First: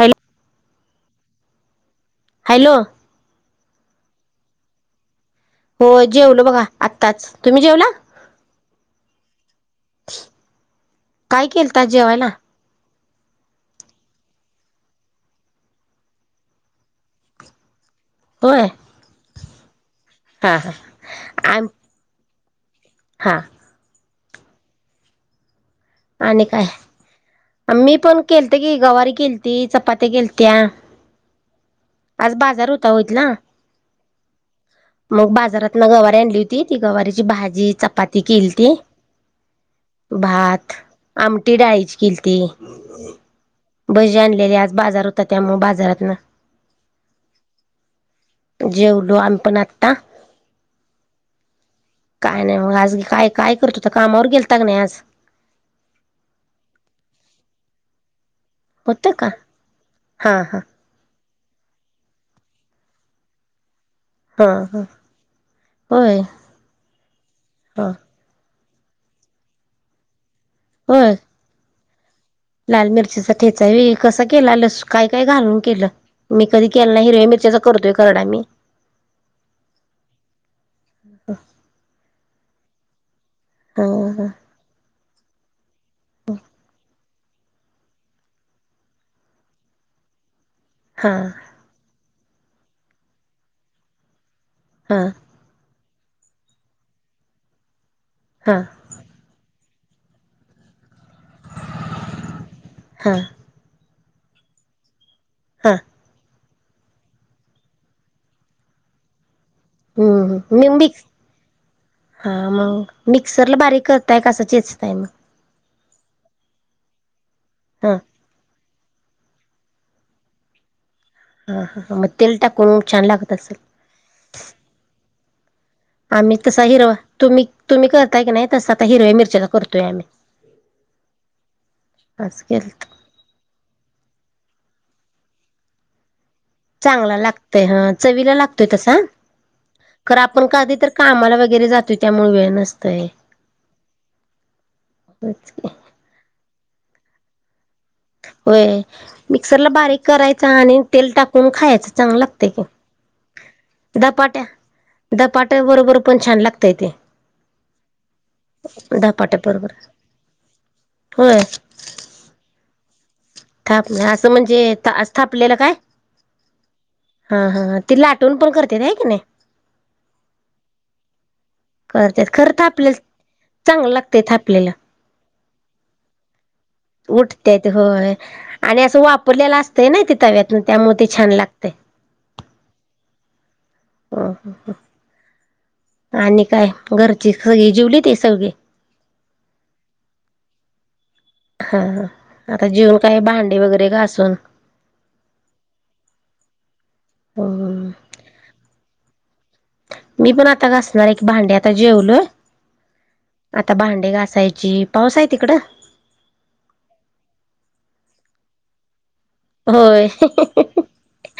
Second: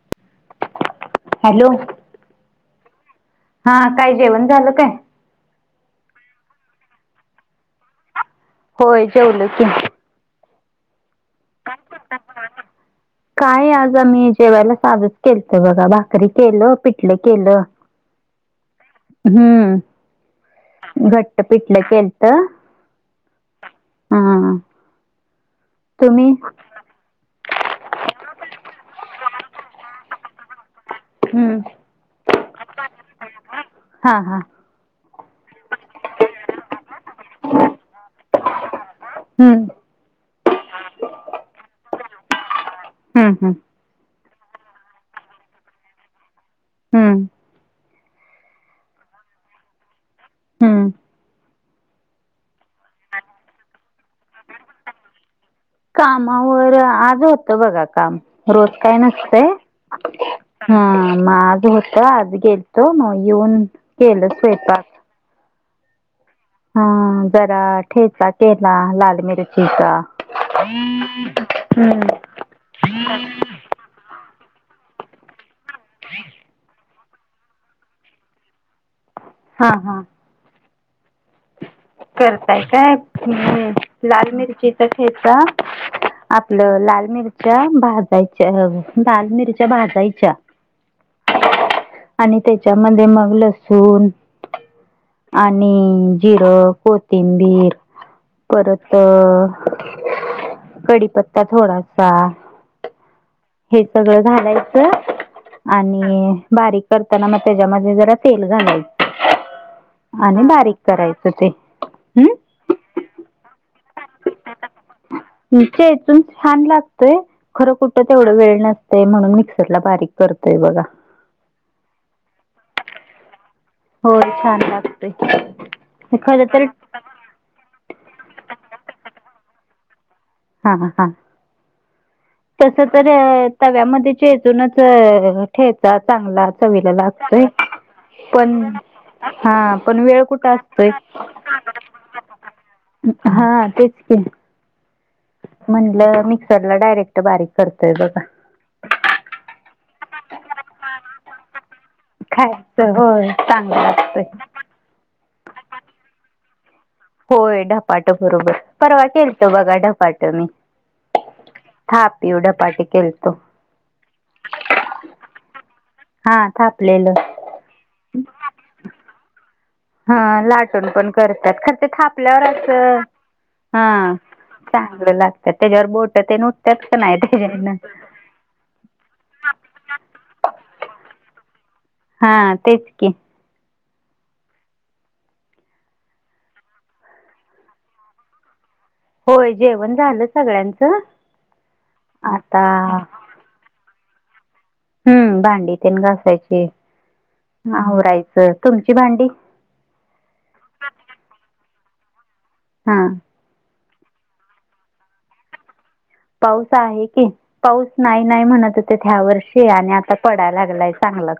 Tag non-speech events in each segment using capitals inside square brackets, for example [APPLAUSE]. Hello! Hello! Hello. हा काय जेवण झालं काय? हो जेवल बघा आत्ताच. तुम्ही जेवला? होय जेवलो की. काय केलत आज जेवायला? काय आज आम्ही जेवायला सादच केलत बघा भाकरी केलं पिटले केलं. होय हम्म हा हा घट्ट आम पिठलं केल ता. हा. हा. तुम्ही आणि काय? मी पण केलते की गवारी केलती, चपात्या केलत्या. हम्म आज बाजार होता ओ इथला. हा हा मग बाजारातन गवारी आणली होती, ती गवारीची भाजी चपाती केलती. हम्म भात आमटी डाळीची केलती. हम्म हम्म भजी आणलेले आज, बाजार होता, त्यामुळ बाजारातन. हम्म. जेवलो आम्ही पण आत्ता. हम्म. काय नाही मग आज काय? काय करत होता? कामावर गेलता का नाही आज? कामावर आज होतं बघा काम. रोज काय होतं का नसतय हा हा हम्म. म आज आज होत. आज गेलतो मग येऊन केल हा हा स्वयंपाक. होय? हा. जरा हा ठेचा केला लाल मिरचीचा. होय हम्म. लाल मिरचीचा ठेचा वे कसा केला? लस काय काय घालून केलं? मी कधी के हिरव्या मिरच्याचा करतोयराड आम्ही. हा हा. [UNINTELLIGIBLE] करताय काय? ह लाल मिरचीचा ठेचा, आपलं लाल मिरची च्या भाजायच्या लाल मिरच्या भाजायच्या हा आणि त्याच्यामध्ये मग लसूण हा आणि जिरं‌ कोथिंबीर हा परत अ कडी पत्ता थोडासा, हा हे सगळं घालायचं. हा आणि बारीक करताना मग, त्याच्यामध्ये जरा तेल घालायचं. हम्म आणि मी बारीक मिक्स करायचं ते. हा हम्म मग मिक्सरला बारीक करताय? का‌ असं चेचताय मग? चेचुन छान लागतंय, खरं हा कुठं तेवढं वेळ नस ते म्हणून मिक्सरला बारीक करतोय बघा. हा हा, मग तेल टाकून छान लागत असेल? होय छान लागतंय. आम्ही तसा हिरवा तुम्ही तुम्ही करताय की नाही, तसा आता हिरव्या मिरच्याचा करतोय आम्ही. हा ह, असं तस केलंत तर तव्यामध्ये चे चुनच अ ठेचा चांगला चवीला चांगला लागतोय, लागतय हा चवीला पण लागतोय तसा हा, पण खरं वेळ आपण कुठे कधी तर असतोय, कामाला वगैरे जातोय त्यामुळे वेळ नसतोय. हा तेच की [INAUDIBLE] म्हंटलं मिक्सरला डायरेक्ट बारीक करतोय बघा होय, मिक्सर ला बारीक करायचा आणि तेल टाकून खायच चांगलं लागते की, खायचं होय चांगलं लागतंय धपाट्या धपाट्या बरोबर पण छान लाग होय धपाटं बरोब, र परवा धपाट्या केलतो बरोबर बघा धपाटं मी. होय थापीव धपाटी थापणे, असं म्हणजे, असं थापलेलं काय? हा थापलेलं हा, हा, ती लाटुन पण करत्यात आहे की नाही? हा लाटूण पण करत्यात, खरं ते करत्यात थापल्यावर खरं थापलेलं असं चांगलं हा, लागतंय थापलेलं चांगलं लागतं त्याच्यावर बोट ते न उट उठतेेत होय, आणि असं वापरलेलं असतंय ना ते तव्यातून, त्यामुळे ते छान लागत हा, तेच की. ह, हा, ह आणि काय? घरची सगळी जिवली ते सगळी? होय, जेवण झालं सगळ्यांचं. हा, आता जीवून काय भांडे वगैरे घासून,, हम्म, भांडी तेन घासायची,, हं आवरायचं,, तुमची भांडी? मी पण आता घासणार या कि भांडी,, आता जेवलोय. हा आता भांडे घासायची, पाऊस आहे तिकडं? पाऊस आहे की, पाऊस नाही नाही म्हणत ते शि आणि होय आता पडाय लागलाय चांगलाच.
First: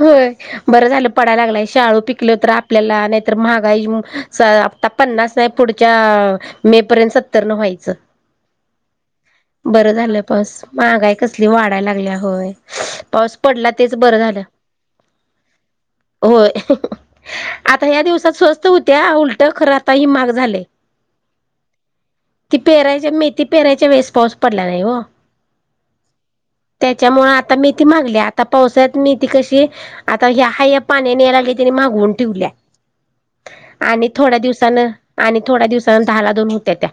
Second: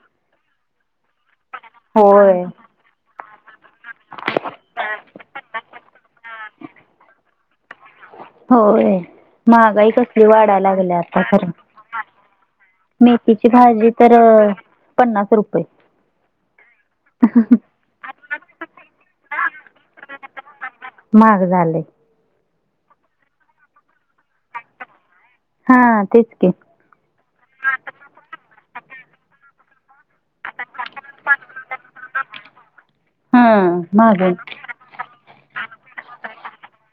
होय, बरं झालं पडायला लागलाय, शाळू पिकलं होय तर आपल्याला नाहीतर महागाई स पन्नास नाही पुढच्या मे पर्यंत सत्तर न व्हायचं. होय, महागाई बरं झालं कसली पाऊस वाढाय लागल्या महागाई आता कसली खरं. वाढायला लागल्या होय पाऊस मेथीची पडला भाजी तेच तर बरं झालं अ पन्नास रुपये. होय, आता ह्या दिवसात स्वस्त होत्या, उलट खरं आता हे महाग झालय. महाग झालंय. ती पेरायच्या, मेथी पेरायच्या वेळेस पाऊस पडला नाही वो. हा, तेच कि. त्याच्यामुळे आता मेथी महागल्या, आता पावसाळ्यात मेथी कशी आता ह्या हाय या पाण्याने याय लागल्या, त्यानी माघवून ठेवल्या. हा आणि मागून थोड्या दिवसानं, आणि थोड्या दिवसान दहा ला दोन होत्या त्या.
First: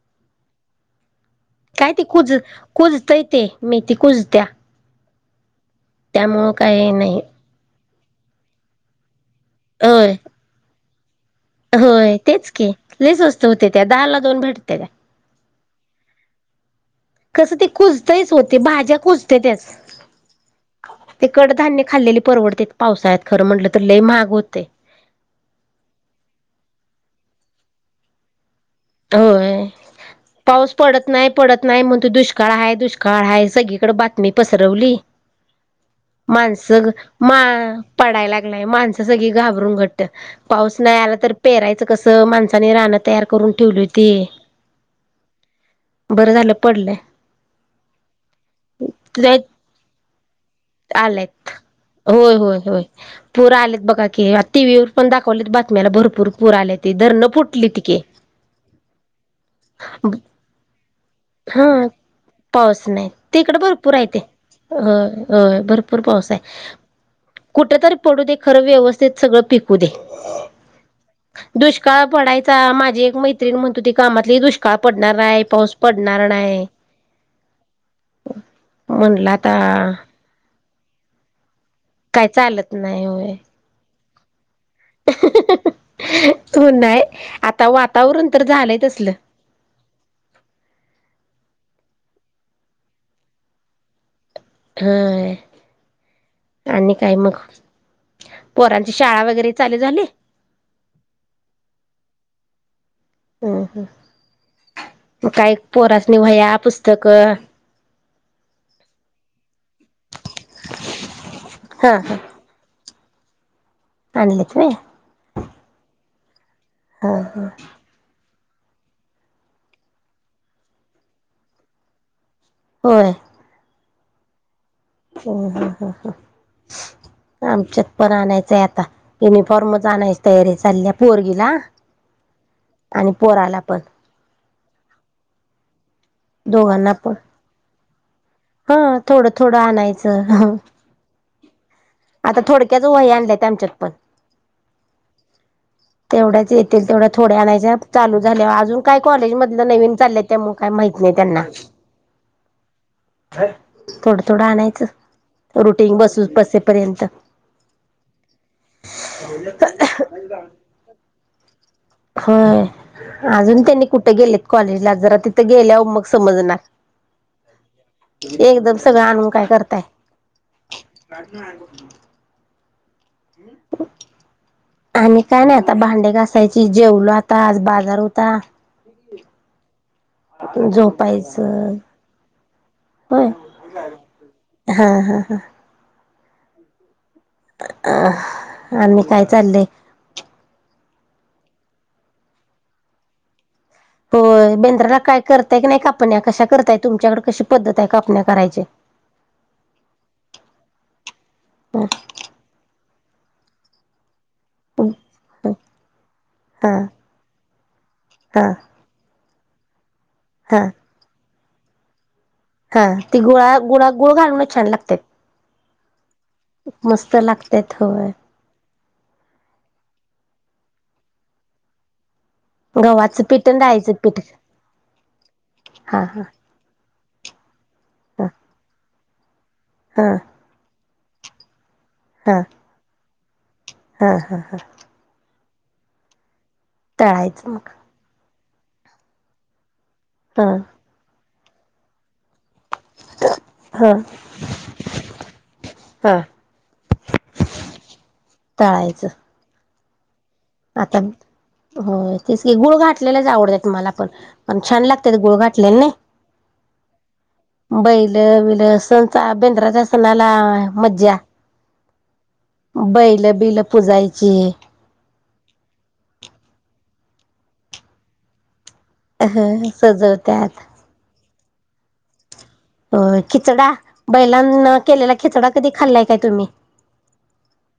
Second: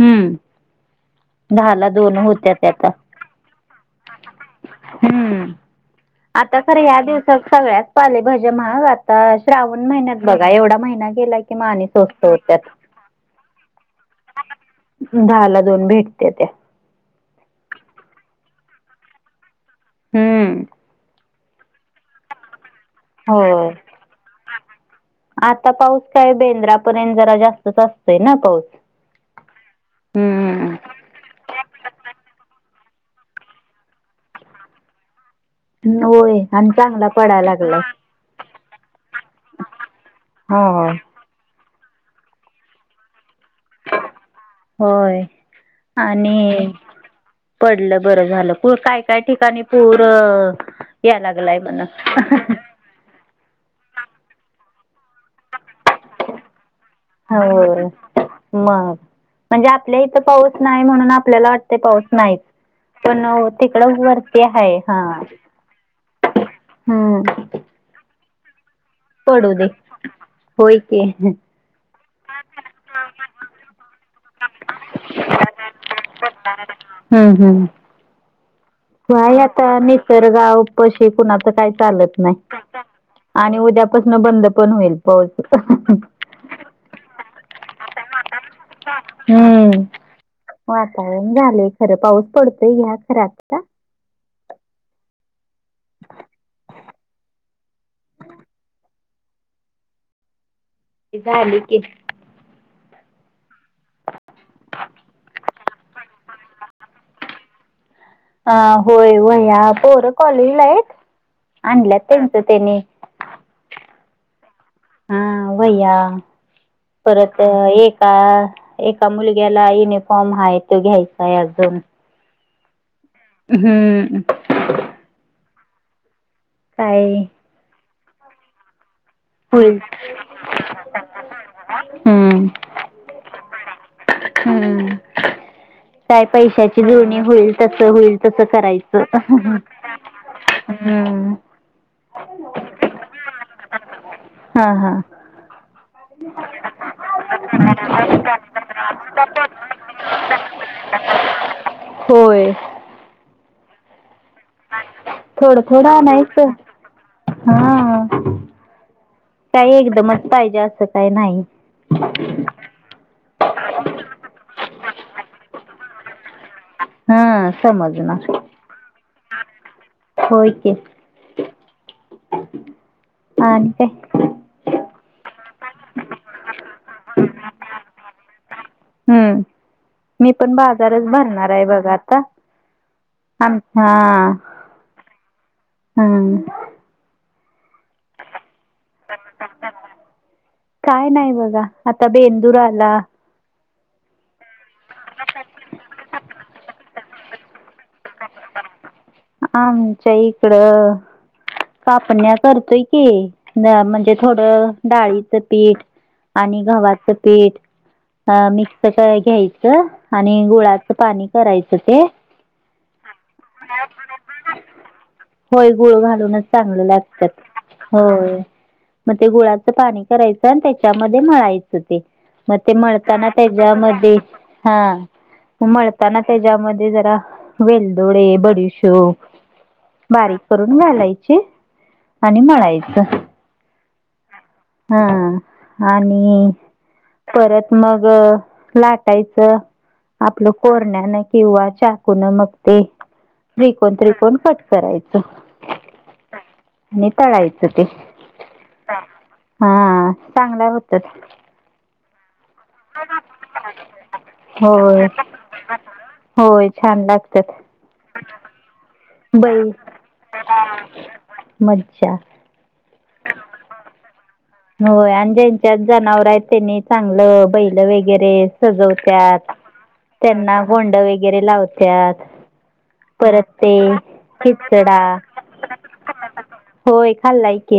हम्म, दहा ला काय ते दोन कुज होत्या त्याता. कुजतय ते मेथी कुजत्या हम्म,, त्यामुळं आता खर काही या्या नाही दिवसाात सगळ्यातऽ पालेभज्या महाग,, आता श्रावण होय महिन्यात बघा,, एवढा महिन्याऽ होय, तेच कि,, लय स्वस्त होत्या त्या,, दहा ला दोन भेटत त्याऽ दहाला भेटते त्या,, कसं ते कुजतयच हो, ते भाज्या कुजते त्यासऽ हम्म, ते कडधान्य खाल्लेली परवडत्यात. होय, आता पाऊस काय बेंद्रापर्यंत जरा जातऽ असतंय ना पाऊस. होय,, पाऊस हम्म पडत नाही, पडत नाही म्हण तू दुष्काळऽ दुष्काळ हाय, दुष्काळ हाय, सगळीकडे बातमी पसरवलीऽ [INAUDIBLE] आणि माणसं चांगला मा पडायला लागलाय पडाय लागलाय,, माणसं सगळी घाबरून घट्ट, पाऊस हो नाही आलाऽ तर पेरायचं कस,, माणसानी राणं तयार करून ठेवली हुती. होय बरं झालं आणि पडलं. पडलं बरं झालं,, पूर काय काय ठिकाणी पूरऽ आलात,, होय, होय, होय पुर आलेयऽ बघा कि,, टी व्वर पण दाखवले बातम्याला,, भरपूर पूर आले त धरणं फुटली हो तीिकेऽ मग,. म्हणजे आपल्या इथं पाऊस नाही म्हणून, आपल्याला हा वाटते पाऊस नाहीच,, पाऊस नाही पण तिकडे तिकड भरपूर आहे वरऽ ते होय,, भरपूर पाऊस आहे, हम्म कुठेतरी पडू दे खर व्यवस्थितऽ सगळ पिकू दे होय की हम्म दुष्काळ पडायचा माझी एक मै. म्हणतो ती कामातली दुष्काळ पडणार आहे पाऊस पडणार नाही.. बाय आता निसर्ग शिकून आ. काही चालत काय नाही चालत नाही होय आणि उद्यापासून बंद पण होईल पाऊस हो नाही आता वातावरण तर झालंय त असल हम्म वातावरण झालंय खरं पाऊस पडतय घ्या खर आता हा आणि काय मग पोरांची शाळा वगैरे चाल झाली झाली की हम् हम् काय पोरसणी वह्या पुस्तक अ होय वह्या पोरं कॉलेजला आहेत आणल्यात त्यांचं त्यानी आण आणलिते हा वैया परत हा. एका. एका मुलग्याला युनिफॉर्म हा तो घ्यायचा आहे अजून. होय. हम्म ह हा हा हा. काय [INAUDIBLE] पण आणायचंय आता होईल युनिफॉर्मच आणायची तयारी चालल्या पोरगीला. हम्म आणि पोराला पण. हम्म काय पैशाची दोघांना पण जोणी होईल तस होईल तस हा करायचं थोडं थोडं आणायचं हम्म आता थोडक्याच वही आणल्यात आमच्यात पण हा हा तेवढ्याच येतील तेव्या थोड्या आणायच्या चालू झाल्या अजून काय कॉलेजमधलं नवीन चाल त्यामु काय माहत नाही त्यांना होय थोडं थोडं थोडं आणायचं थोडं रुटीन बसून आणायचं बसे पर्यंत हा. काही एकदमच पाहिजे असं काही नाही. हो अजून त्यांनी कुठे गेलेत कॉलेजला जरा तिथं गेल्या मग समजना हा समजणार एकदम सगळं आणून काय करताय होय की हन काय आणि काय नाही आता भांडे घासायची जेवलो आता आज बाजार होता हम्म मी पण बाजारच भरणार आहे झोपायचं बघा आता होय अ्छा हा हा हम्म अ आही काय चाललंय काय नाही बघा आता बेंदूर आला होय बेंद्राला काय करताय की नाही कापण या कशा करतायेत तुमच्याकड कशी पद्धत आहे कापण्या करायची आमच्या इकडं कापण्या करतोय क म्हणजे थोडं डाळीचं पीठ आणि हा गव्हाचं पीठ हा अ मिक्स घ्यायचं आणि हा गुळाचं पाणी करायचं ते हा ती गुळा गुळा गुळ घालून छान लागतात होय गुळ घालूनच चांगलं लागतात होय मग ते गुळाचं पाणी करायचं आणि त्याच्यामध्ये मळायचं ते मग ते गव्हाचं म्हणताना पीठ आणि डाळीचं त्याच्यामध्ये पीठ हा हा उमळताना हा त्याच्यामध्येध्ये जरा वेलदोडे हा बडीशोप हा बारीक करून घालायचे आणि मळायच हा हा हा हा आणि परत मग लाटायचं हा आपलं कोरण्यानं किंवा चकुन चुकून मग ते हा त्रिकोण त्रिकोण कट करायच हा आणि ताळायचं ते तळायचं हा चांगला आता होतात हो तेच की गुळ घातलेलाच आवडतात मला पण पण छान होय लागत गुळ घातल्याल होय छान लागतात नाही बैल बिल सणचा बैल बेंद्राच्या सणाला मज्जा मज्जा बैल बिल पुजायच होय आणि ज्यांच्यात जनावर आहेत त्यांनी चांगलं बैल वगैरे अ सजवत्यात सजवत्यात त्यांना गोंड वगैरे लावतत हो खिचडा बैलांना खिचडा केलेला खिचडा कधी खाल्लाय काय तुम्ही होय खाल्लाय की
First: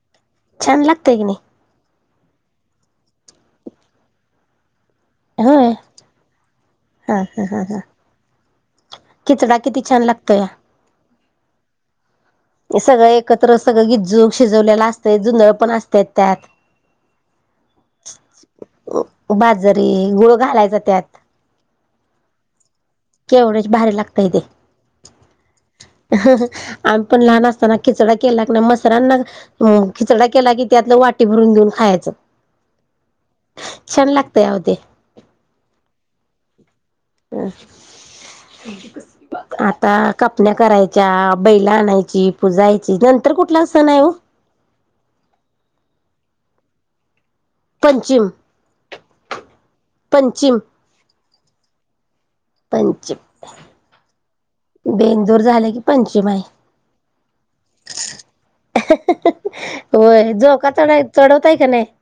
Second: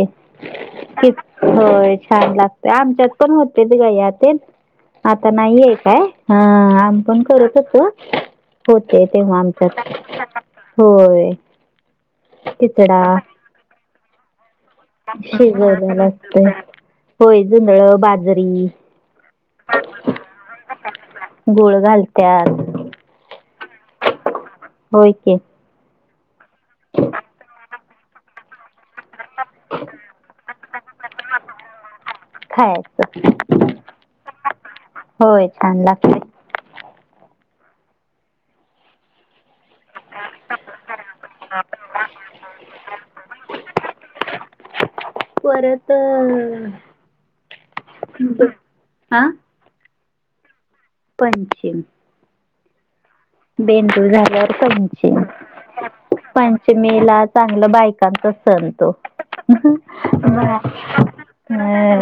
छान लागतय की नाही होय छान लागतेय आमच्यात पण होते ते गयातेंन आता होय नाहीय काय ह हा पण हा करत हा हा होते तेव्हा खिचडा किती छान आमच्यात लागतोय होय सगळं खिचडा एकत्र सगळं गिजूग शिजवलेलं असत जुंधळ पण असत्यात ते त्यात होय जुंधल बाजरी बाजरी गुळ घालायचा त्यात गोळ घालत्या तेवढ च भारी लागताये होय की आम्ही पण लहान असताना खिचडा केला ना मस्त सरांना खिचडा केला की त्यातलं वाटी भरून देऊन खायचं खायचं. छान लागतय अहो ते होय छान लागतय. ह आता कापण्या करायच्या बैला आणायची पुजायची नंतर कुठला सण आहे हो परत हा पंचीम पंचिम पंचीम बेंदूर झाल्यावर पंचीम झाले की पंचिम आहे पंचमीला चांगलं बायकांचा सण तो होय ब झोका चढाय चढवताय का नाही हम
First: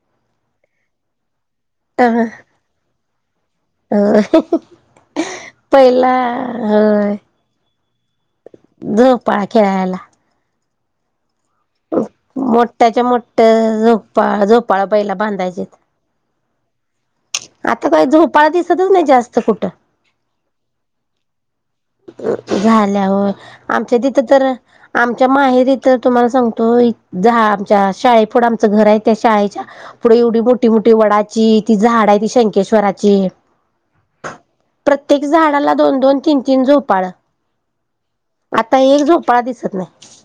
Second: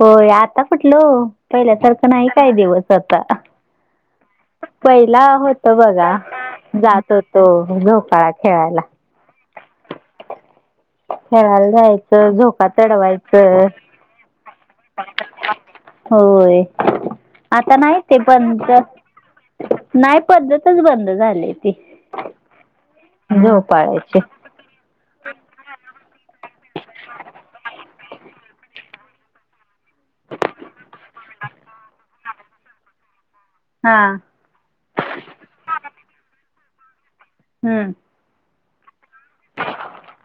हो आता कुटल ओ पहिल्यासारखं नाही काय दिवस आता अ पहिला होत पहिला बघा जात होय होतो झोपाळा खेळायला झोपाळा खेळायला खेळायला जायचं झोका मोठ्याच्या मोठ चढवायचं झोपाळ झोपाळा पहिला बांधायचे होय आता नाही काही ते झोपाळा दिसतच नाही जास्त कुठं पणंत नाही पद्धतच बंद झाली ती झाल्या हो आमच्या झोपाळ्याची तिथं तर आमच्या माहेरी तिथं तुम्हाला सांगतो झा आमच्या शाळे पुढ आमच घर आहे त्या शाळेच्या पुढे एवढी मोठी मोठी वडाची ती झाड आहे ती शंकेश्वर हा प्रत्येक झाडाला दोन दोन तीन तीन झोपाळ हम्म आता एक झोपाळा दिसत नाही